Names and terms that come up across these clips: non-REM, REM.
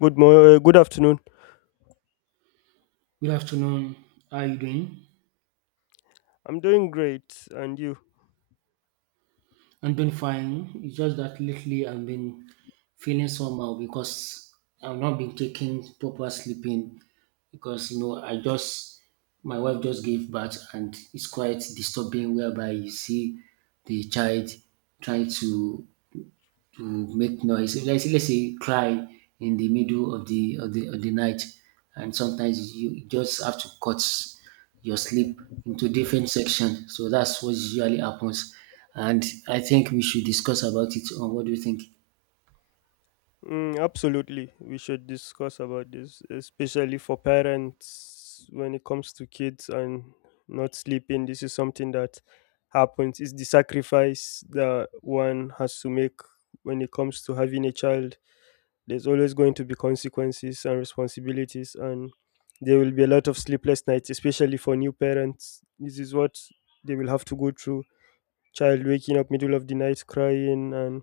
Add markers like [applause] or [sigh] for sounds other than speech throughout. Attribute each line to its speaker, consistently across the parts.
Speaker 1: Good afternoon.
Speaker 2: Good afternoon. How are you doing?
Speaker 1: I'm doing great, and you?
Speaker 2: I'm doing fine. It's just that lately I've been feeling somehow because I've not been taking proper sleeping because I just my wife just gave birth, and it's quite disturbing whereby you see the child trying to make noise. If let's say you cry in the middle of the night, and sometimes you just have to cut your sleep into different sections. So that's what usually happens. And I think we should discuss about it. On what do you think?
Speaker 1: Mm, absolutely, we should discuss about this, especially for parents when it comes to kids and not sleeping. This is something that happens. It's the sacrifice that one has to make when it comes to having a child. There's always going to be consequences and responsibilities, and there will be a lot of sleepless nights, especially for new parents. This is what they will have to go through child waking up middle of the night crying and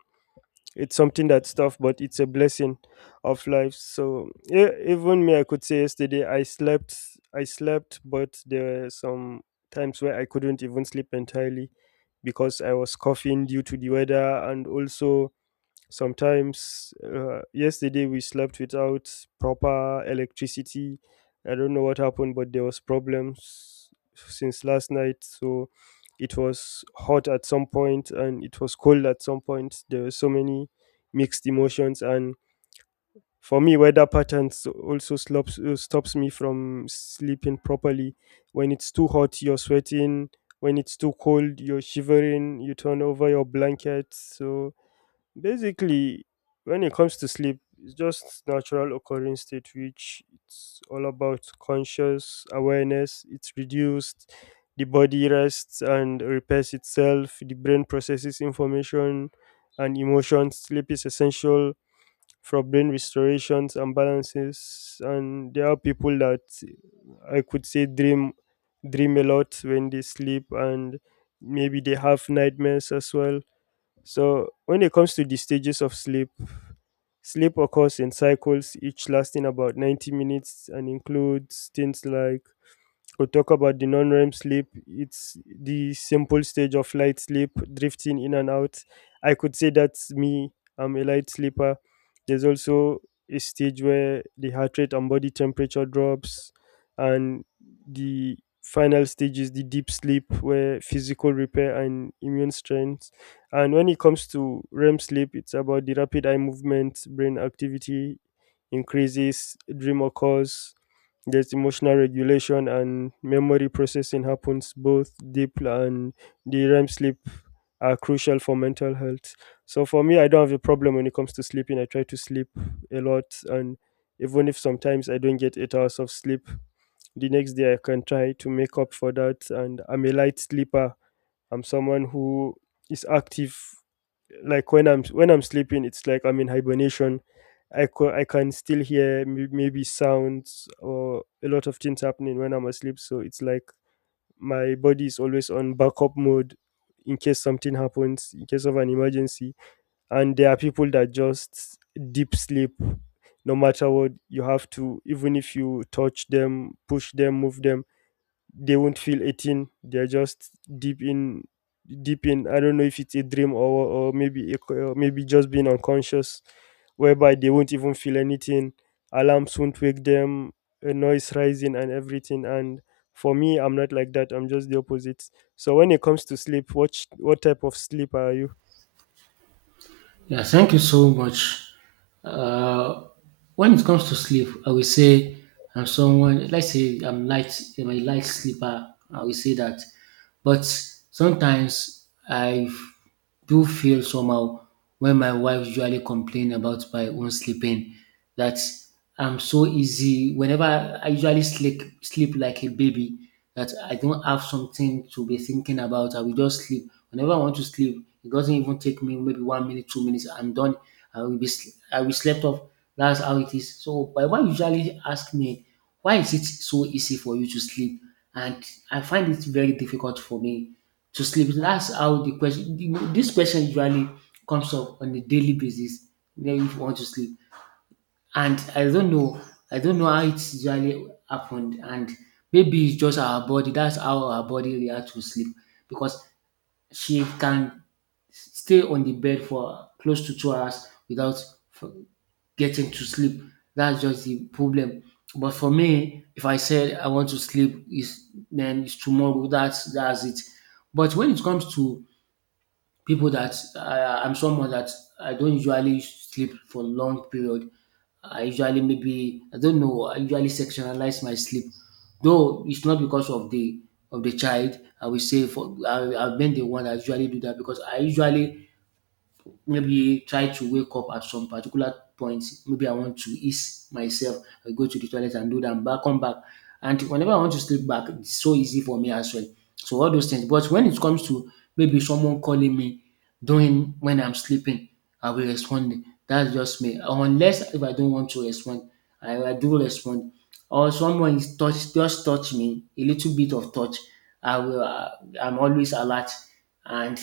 Speaker 1: it's something that's tough but it's a blessing of life. So yeah, even me, I could say yesterday I slept but there were some times where I couldn't even sleep entirely because I was coughing due to the weather, and also sometimes, yesterday we slept without proper electricity. I don't know what happened, but there was problems since last night. So it was hot at some point and it was cold at some point. There were so many mixed emotions, and for me, weather patterns also stops me from sleeping properly. When it's too hot, you're sweating. When it's too cold, you're shivering. You turn over your blankets. So basically, when it comes to sleep, it's just natural occurring state which it's all about conscious awareness. It's reduced, the body rests and repairs itself, the brain processes information and emotions. Sleep is essential for brain restorations and balances, and there are people that I could say dream a lot when they sleep, and maybe they have nightmares as well. So when it comes to the stages of sleep, sleep occurs in cycles, each lasting about 90 minutes and includes things like we talk about the non-REM sleep. It's the simple stage of light sleep, drifting in and out. I could say that's me. I'm a light sleeper. There's also a stage where the heart rate and body temperature drops, and the final stage is the deep sleep, where physical repair and immune strength. And when it comes to REM sleep, it's about the rapid eye movement, brain activity increases, dream occurs, there's emotional regulation and memory processing happens. Both deep and the REM sleep are crucial for mental health. So for me, I don't have a problem when it comes to sleeping. I try to sleep a lot, and even if sometimes I don't get 8 hours of sleep, the next day I can try to make up for that. And I'm a light sleeper. I'm someone who is active. Like when I'm sleeping, it's like I'm in hibernation. I can still hear maybe sounds or a lot of things happening when I'm asleep. So it's like my body is always on backup mode in case something happens, in case of an emergency. And there are people that just deep sleep. No matter what, you have to, even if you touch them, push them, move them, they won't feel 18. They're just deep in deep in I don't know if it's a dream, or maybe a or maybe just being unconscious, whereby they won't even feel anything. Alarms won't wake them, a noise rising and everything. And for me, I'm not like that. I'm just the opposite. So when it comes to sleep, what type of sleep are you?
Speaker 2: Yeah, thank you so much. Uh, when it comes to sleep, I will say I'm someone, let's say I'm light, I'm a light sleeper, I will say that. But sometimes I do feel somehow when my wife usually complain about my own sleeping that I'm so easy. Whenever I usually sleep like a baby, that I don't have something to be thinking about. I will just sleep. Whenever I want to sleep, it doesn't even take me maybe 1 minute, 2 minutes. I'm done. I will I will slept off. That's how it is. So my wife usually ask me, why is it so easy for you to sleep? And I find it very difficult for me to sleep. That's how the question. This question usually comes up on a daily basis. Then if you want to sleep and I don't know how it usually happened, and maybe it's just our body. That's how our body reacts to sleep because she can stay on the bed for close to 2 hours without f- getting to sleep. That's just the problem. But for me, if I said I want to sleep, is then it's tomorrow. That's it. But when it comes to people that I'm someone that I don't usually sleep for long period, I usually maybe I don't know. I usually sectionalize my sleep, though it's not because of the child. I will say for I've been the one that usually do that because I usually maybe try to wake up at some particular point. Maybe I want to ease myself, I go to the toilet and do that, and back, come back. And whenever I want to sleep back, it's so easy for me as well. So all those things. But when it comes to maybe someone calling me during when I'm sleeping, I will respond. That's just me. Unless if I don't want to respond, I do respond. Or someone is touch just touch me a little bit of touch. I will. I'm always alert, and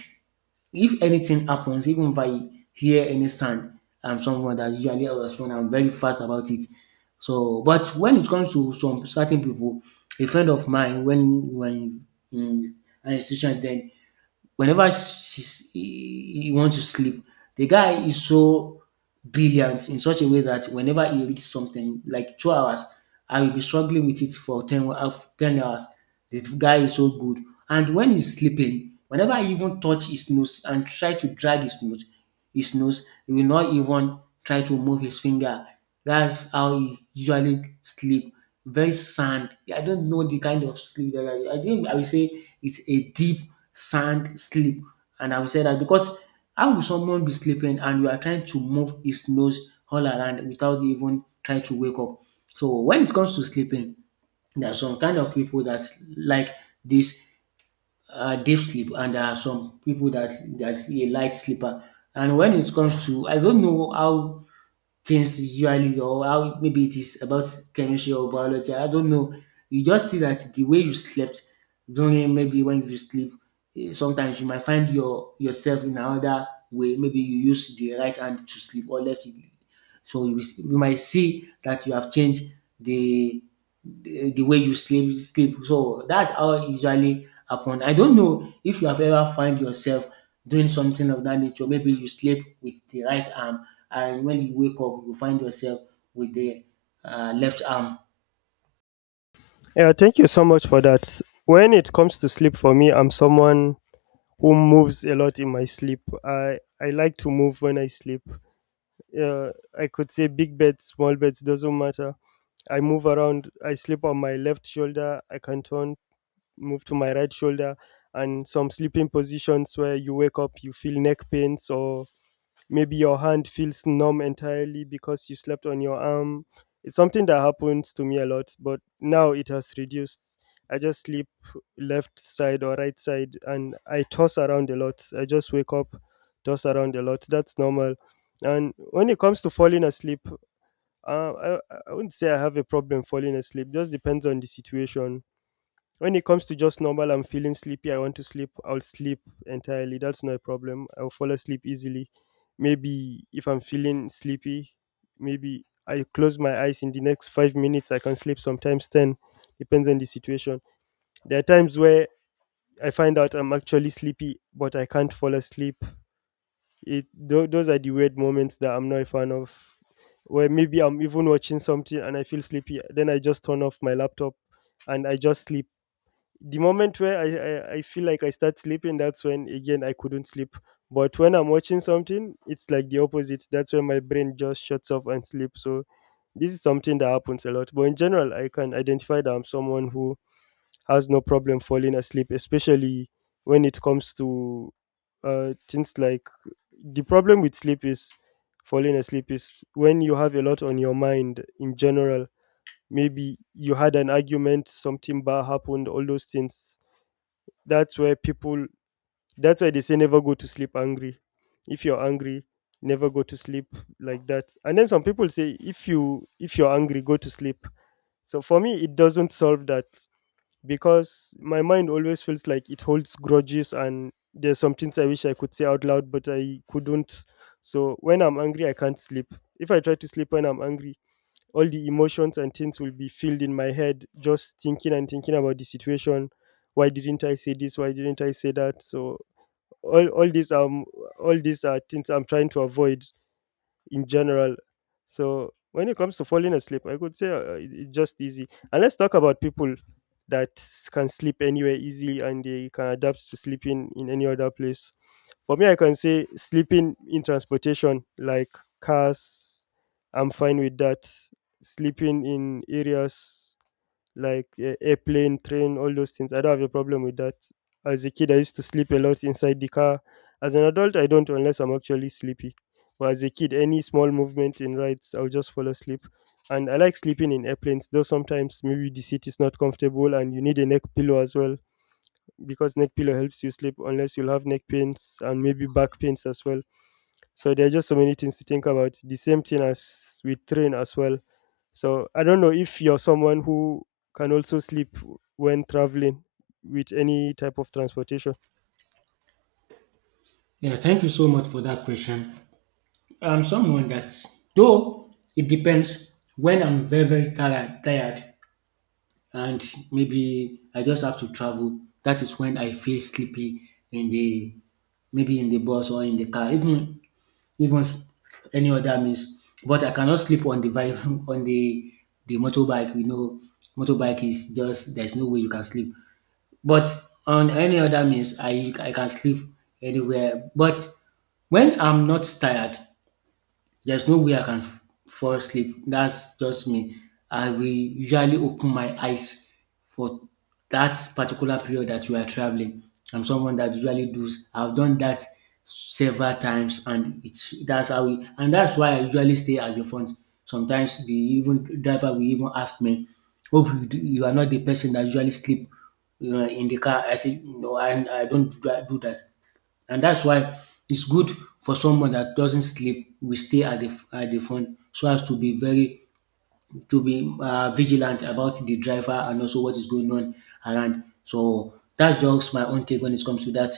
Speaker 2: if anything happens, even if I hear any sound, I'm someone that usually I respond. I'm very fast about it. So, but when it comes to some certain people, a friend of mine, when in an institution, then whenever he wants to sleep, the guy is so brilliant in such a way that whenever he reads something like 2 hours, I will be struggling with it for 10, wa- of 10 hours. The guy is so good. And when he's sleeping, whenever I even touch his nose and try to drag his nose, he will not even try to move his finger. That's how he usually sleep. Very sound. I don't know the kind of sleep that I think I will say it's a deep sleep. And I will say that because how will someone be sleeping and you are trying to move his nose all around without even trying to wake up? So when it comes to sleeping, there are some kind of people that like this deep sleep, and there are some people that a light sleeper. And when it comes to, I don't know how things usually or how maybe it is about chemistry or biology, I don't know, you just see that the way you slept during maybe when you sleep, sometimes you might find yourself in another way, maybe you use the right hand to sleep or left it. So you might see that you have changed the the way you sleep. So that's how it usually happen. I don't know if you have ever find yourself doing something of that nature, maybe you sleep with the right arm, and when you wake up you find yourself with the left arm.
Speaker 1: Yeah, thank you so much for that. When it comes to sleep, for me, I'm someone who moves a lot in my sleep. I like to move when I sleep. Uh, I could say big beds, small beds, doesn't matter. I move around. I sleep on my left shoulder. I can turn, move to my right shoulder, and some sleeping positions where you wake up, you feel neck pains or maybe your hand feels numb entirely because you slept on your arm. It's something that happens to me a lot, but now it has reduced. I just sleep left side or right side, and I toss around a lot. I just wake up, toss around a lot. That's normal. And when it comes to falling asleep, uh, I, I wouldn't say I have a problem falling asleep. Just depends on the situation. When it comes to just normal, I'm feeling sleepy, I want to sleep, I'll sleep entirely. That's not a problem. I'll fall asleep easily. Maybe if I'm feeling sleepy, maybe I close my eyes in the next 5 minutes, I can sleep sometimes 10, depends on the situation. There are times where I find out I'm actually sleepy, but I can't fall asleep. Those are the weird moments that I'm not a fan of. Where maybe I'm even watching something and I feel sleepy, then I just turn off my laptop and I just sleep. The moment where I feel like I start sleeping, that's when again I couldn't sleep. But when I'm watching something, it's like the opposite. That's when my brain just shuts off and sleeps. So this is something that happens a lot. But in general, I can identify that I'm someone who has no problem falling asleep, especially when it comes to things like the problem with sleep is falling asleep is when you have a lot on your mind in general. Maybe you had an argument, something bad happened, all those things. That's where people, that's why they say never go to sleep angry. If you're angry, never go to sleep like that. And then some people say if you if you're angry, go to sleep. So for me, it doesn't solve that because my mind always feels like it holds grudges, and there's some things I wish I could say out loud but I couldn't. So when I'm angry, I can't sleep. If I try to sleep when I'm angry, all the emotions and things will be filled in my head, just thinking and thinking about the situation. Why didn't I say this? Why didn't I say that? So all these, all these are things I'm trying to avoid in general. So when it comes to falling asleep, I could say it's just easy. And let's talk about people that can sleep anywhere easily and they can adapt to sleeping in any other place. For me, I can say sleeping in transportation, like cars, I'm fine with that. Sleeping in areas like a airplane, train, all those things. I don't have a problem with that. As a kid, I used to sleep a lot inside the car. As an adult, I don't unless I'm actually sleepy. But as a kid, any small movement in rides, I'll just fall asleep. And I like sleeping in airplanes, though sometimes maybe the seat is not comfortable and you need a neck pillow as well, because neck pillow helps you sleep unless you'll have neck pains and maybe back pains as well. So there are just so many things to think about. The same thing as with train as well. So I don't know if you're someone who can also sleep when traveling with any type of transportation.
Speaker 2: Yeah, thank you so much for that question. I'm someone that, though it depends, when I'm very, very tired, and maybe I just have to travel, that is when I feel sleepy in the maybe in the bus or in the car, even s- any other means. But I cannot sleep on the [laughs] on the motorbike. You know, motorbike is just there's no way you can sleep. But on any other means, I can sleep anywhere. But when I'm not tired, there's no way I can fall asleep. That's just me. I will usually open my eyes for that particular period that you are traveling. I'm someone that usually does. I've done that several times, and it's that's how. And that's why I usually stay at the front. Sometimes the even driver will even ask me, "Oh, you are not the person that usually sleep in the car." I say, "No, I don't do that." And that's why it's good for someone that doesn't sleep. We stay at the front so as to be very to be vigilant about the driver and also what is going on around. So that's just my own take when it comes to that.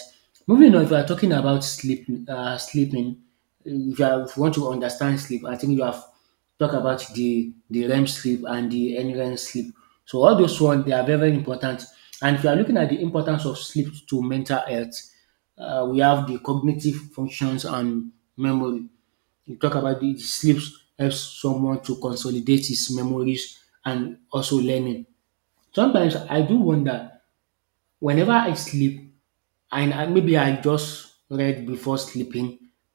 Speaker 2: Moving on, if you are talking about sleep, sleeping, if you want to understand sleep, I think you have talked about the REM sleep and the NREM sleep. So all those ones they are very very important. And if you are looking at the importance of sleep to mental health, we have the cognitive functions and memory. You talk about the sleep helps someone to consolidate his memories and also learning. Sometimes I do wonder whenever I sleep, and I maybe I just read before sleeping,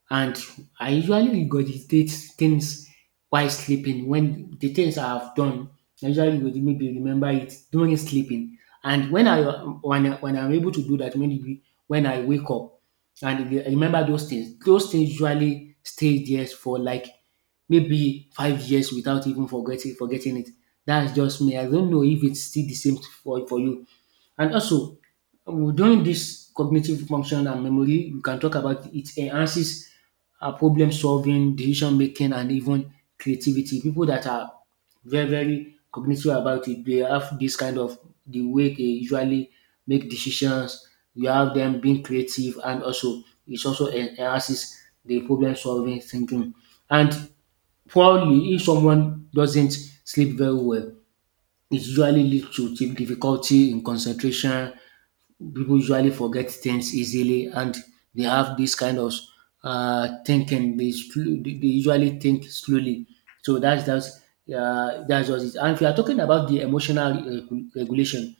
Speaker 2: and I usually regurgitate things while sleeping when the things I have done I usually would maybe remember it during sleeping. And when when I'm able to do that, maybe when I wake up and remember those things, those things usually stay there for like maybe 5 years without even forgetting it. That's just me. I don't know if it's still the same for you. And also during this cognitive function and memory, we can talk about it enhances problem solving, decision making, and even creativity. People that are very, very cognitive about it, they have this kind of the way they usually make decisions. You have them being creative, and also it also enhances the problem solving thinking. And probably, if someone doesn't sleep very well, it usually leads to difficulty in concentration. People usually forget things easily, and they have this kind of thinking. They usually think slowly. So that's just it. And if you are talking about the emotional regulation,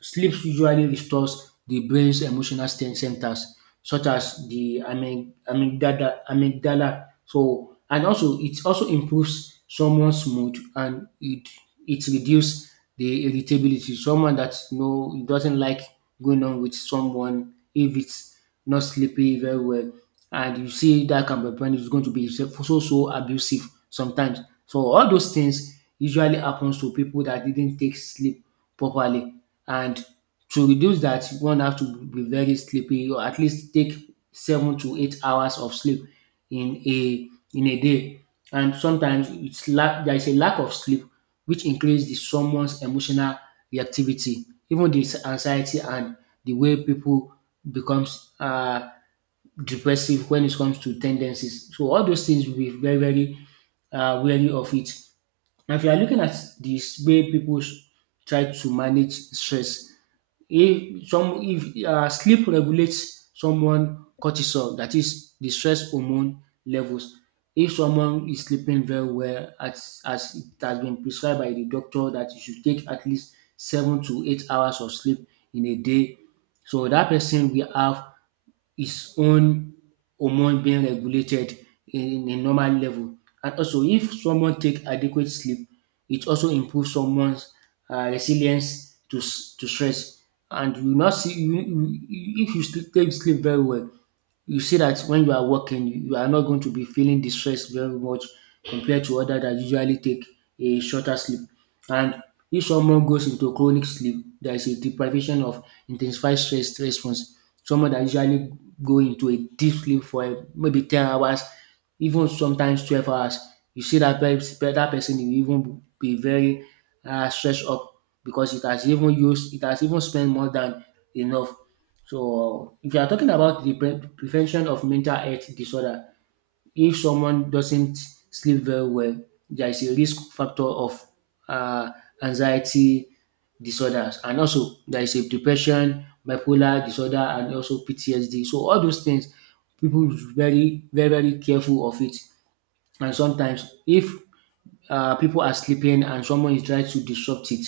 Speaker 2: sleep usually restores the brain's emotional centers, such as the amygdala. So, and also it also improves someone's mood and it reduces the irritability. Someone that you know doesn't like going on with someone if it's not sleeping very well, and you see that can be when it's going to be so abusive sometimes. So all those things usually happens to people that didn't take sleep properly. And to reduce that, one have to be very sleepy or at least take 7 to 8 hours of sleep in a day. And sometimes it's lack there is a lack of sleep which increases the someone's emotional reactivity, even the anxiety and the way people becomes depressive when it comes to tendencies. So all those things will be very wary of it. And if you are looking at this way people try to manage stress, if sleep regulates someone cortisol, that is the stress hormone levels. If someone is sleeping very well, as it has been prescribed by the doctor, that you should take at least 7 to 8 hours of sleep in a day. So that person will have his own hormone being regulated in a normal level. And also, if someone take adequate sleep, it also improves someone's resilience to to stress. And you not see you- if you still take sleep very well, you see that when you are working, you are not going to be feeling the stress very much compared to others that usually take a shorter sleep. And if someone goes into chronic sleep, there is a deprivation of intensified stress response. Someone that usually go into a deep sleep for maybe 10 hours, even sometimes 12 hours. You see dat pers that person e even be very stressed up because it has even spent more than enough. So if you are talking about the prevention of mental health disorder, if someone doesn't sleep very well, there is a risk factor of uh, anxiety disorders, and also there is a depression, bipolar disorder, and also PTSD. So all those things, people is very careful of it. And sometimes, if people are sleeping and someone is trying to disrupt it,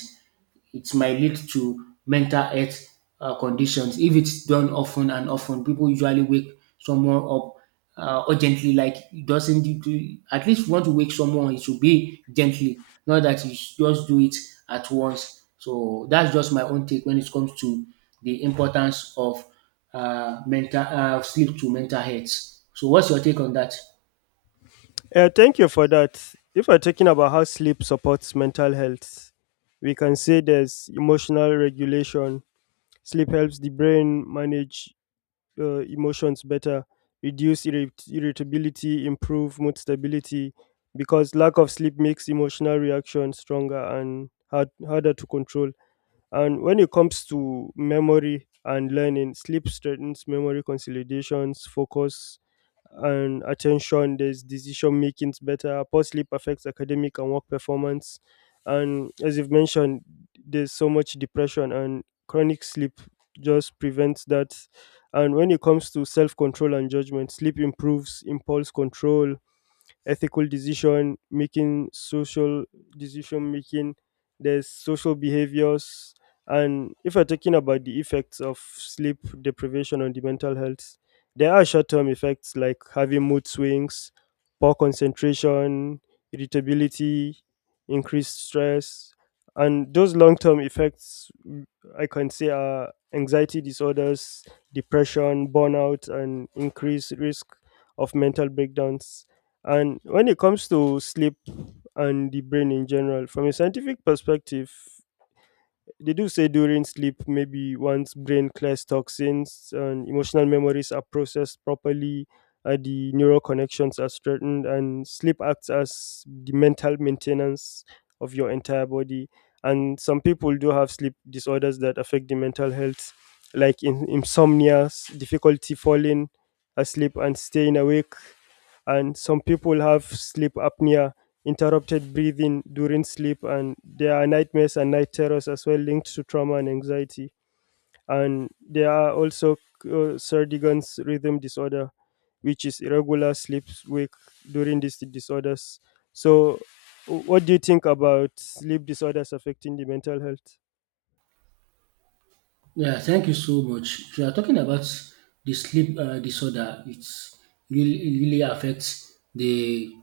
Speaker 2: it might lead to mental health conditions if it's done often and often. People usually wake someone up urgently, like it doesn't. At least if you want to wake someone, it should be gently, not that you just do it at once. So that's just my own take when it comes to the importance of mental sleep to mental health. So what's your take on that?
Speaker 1: Thank you for that. If we're talking about how sleep supports mental health, we can say there's emotional regulation. Sleep helps the brain manage emotions better, reduce irritability, improve mood stability, because lack of sleep makes emotional reactions stronger and harder to control. And when it comes to memory and learning, sleep strengthens memory consolidations, focus, and attention. There's decision making better. Poor sleep affects academic and work performance. And as you've mentioned, there's so much depression, and chronic sleep just prevents that. And when it comes to self control and judgment, sleep improves impulse control, ethical decision making, social decision making, there's social behaviors. And if we're talking about the effects of sleep deprivation on the mental health, there are short term effects like having mood swings, poor concentration, irritability, increased stress. And those long term effects, mm, I can say, are anxiety disorders, depression, burnout, and increased risk of mental breakdowns. And when it comes to sleep and the brain in general, from a scientific perspective, they do say during sleep, maybe once brain clears toxins and emotional memories are processed properly, the neural connections are strengthened, and sleep acts as the mental maintenance of your entire body. And some people do have sleep disorders that affect the mental health, like insomnia, difficulty falling asleep and staying awake. And some people have sleep apnea, interrupted breathing during sleep, and there are nightmares and night terrors as well, linked to trauma and anxiety. And there are also Sardigan's rhythm disorder, which is irregular sleep wake during these disorders. So what do you think about sleep disorders affecting the mental health?
Speaker 2: Yeah, thank you so much. If you are talking about the sleep disorder, it really affects the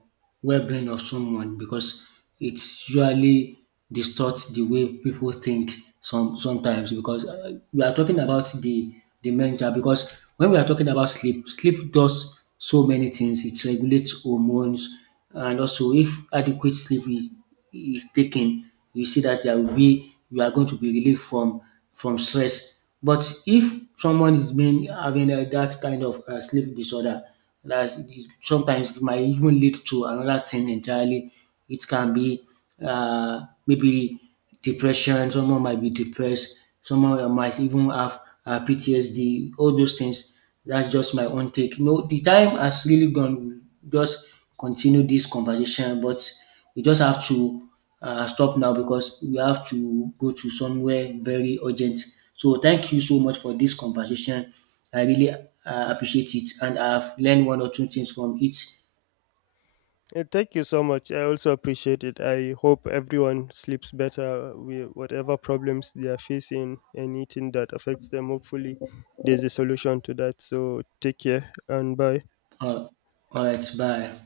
Speaker 2: well-being of someone because it usually distorts the way people think sometimes because we are talking about the mental because when we are talking about sleep, sleep does so many things. It regulates hormones, and also if adequate sleep is taken, you see that there will be you are going to be relieved from stress. But if someone is being having that kind of sleep disorder, that is- sometimes it might even lead to another thing entirely. It can be maybe depression. Someone might be depressed. Someone might even have PTSD. All those things. That's just my own take. No, the time has really gone. Just continue this conversation, but we just have to stop now because we have to go to somewhere very urgent. So thank you so much for this conversation. I really appreciate it, and I've learned one or two things from it.
Speaker 1: Thank you so much. I also appreciate it. I hope everyone sleeps better with whatever problems they are facing, anything that affects them. Hopefully, there's a solution to that. So, take care and bye.
Speaker 2: Uh, all right, bye.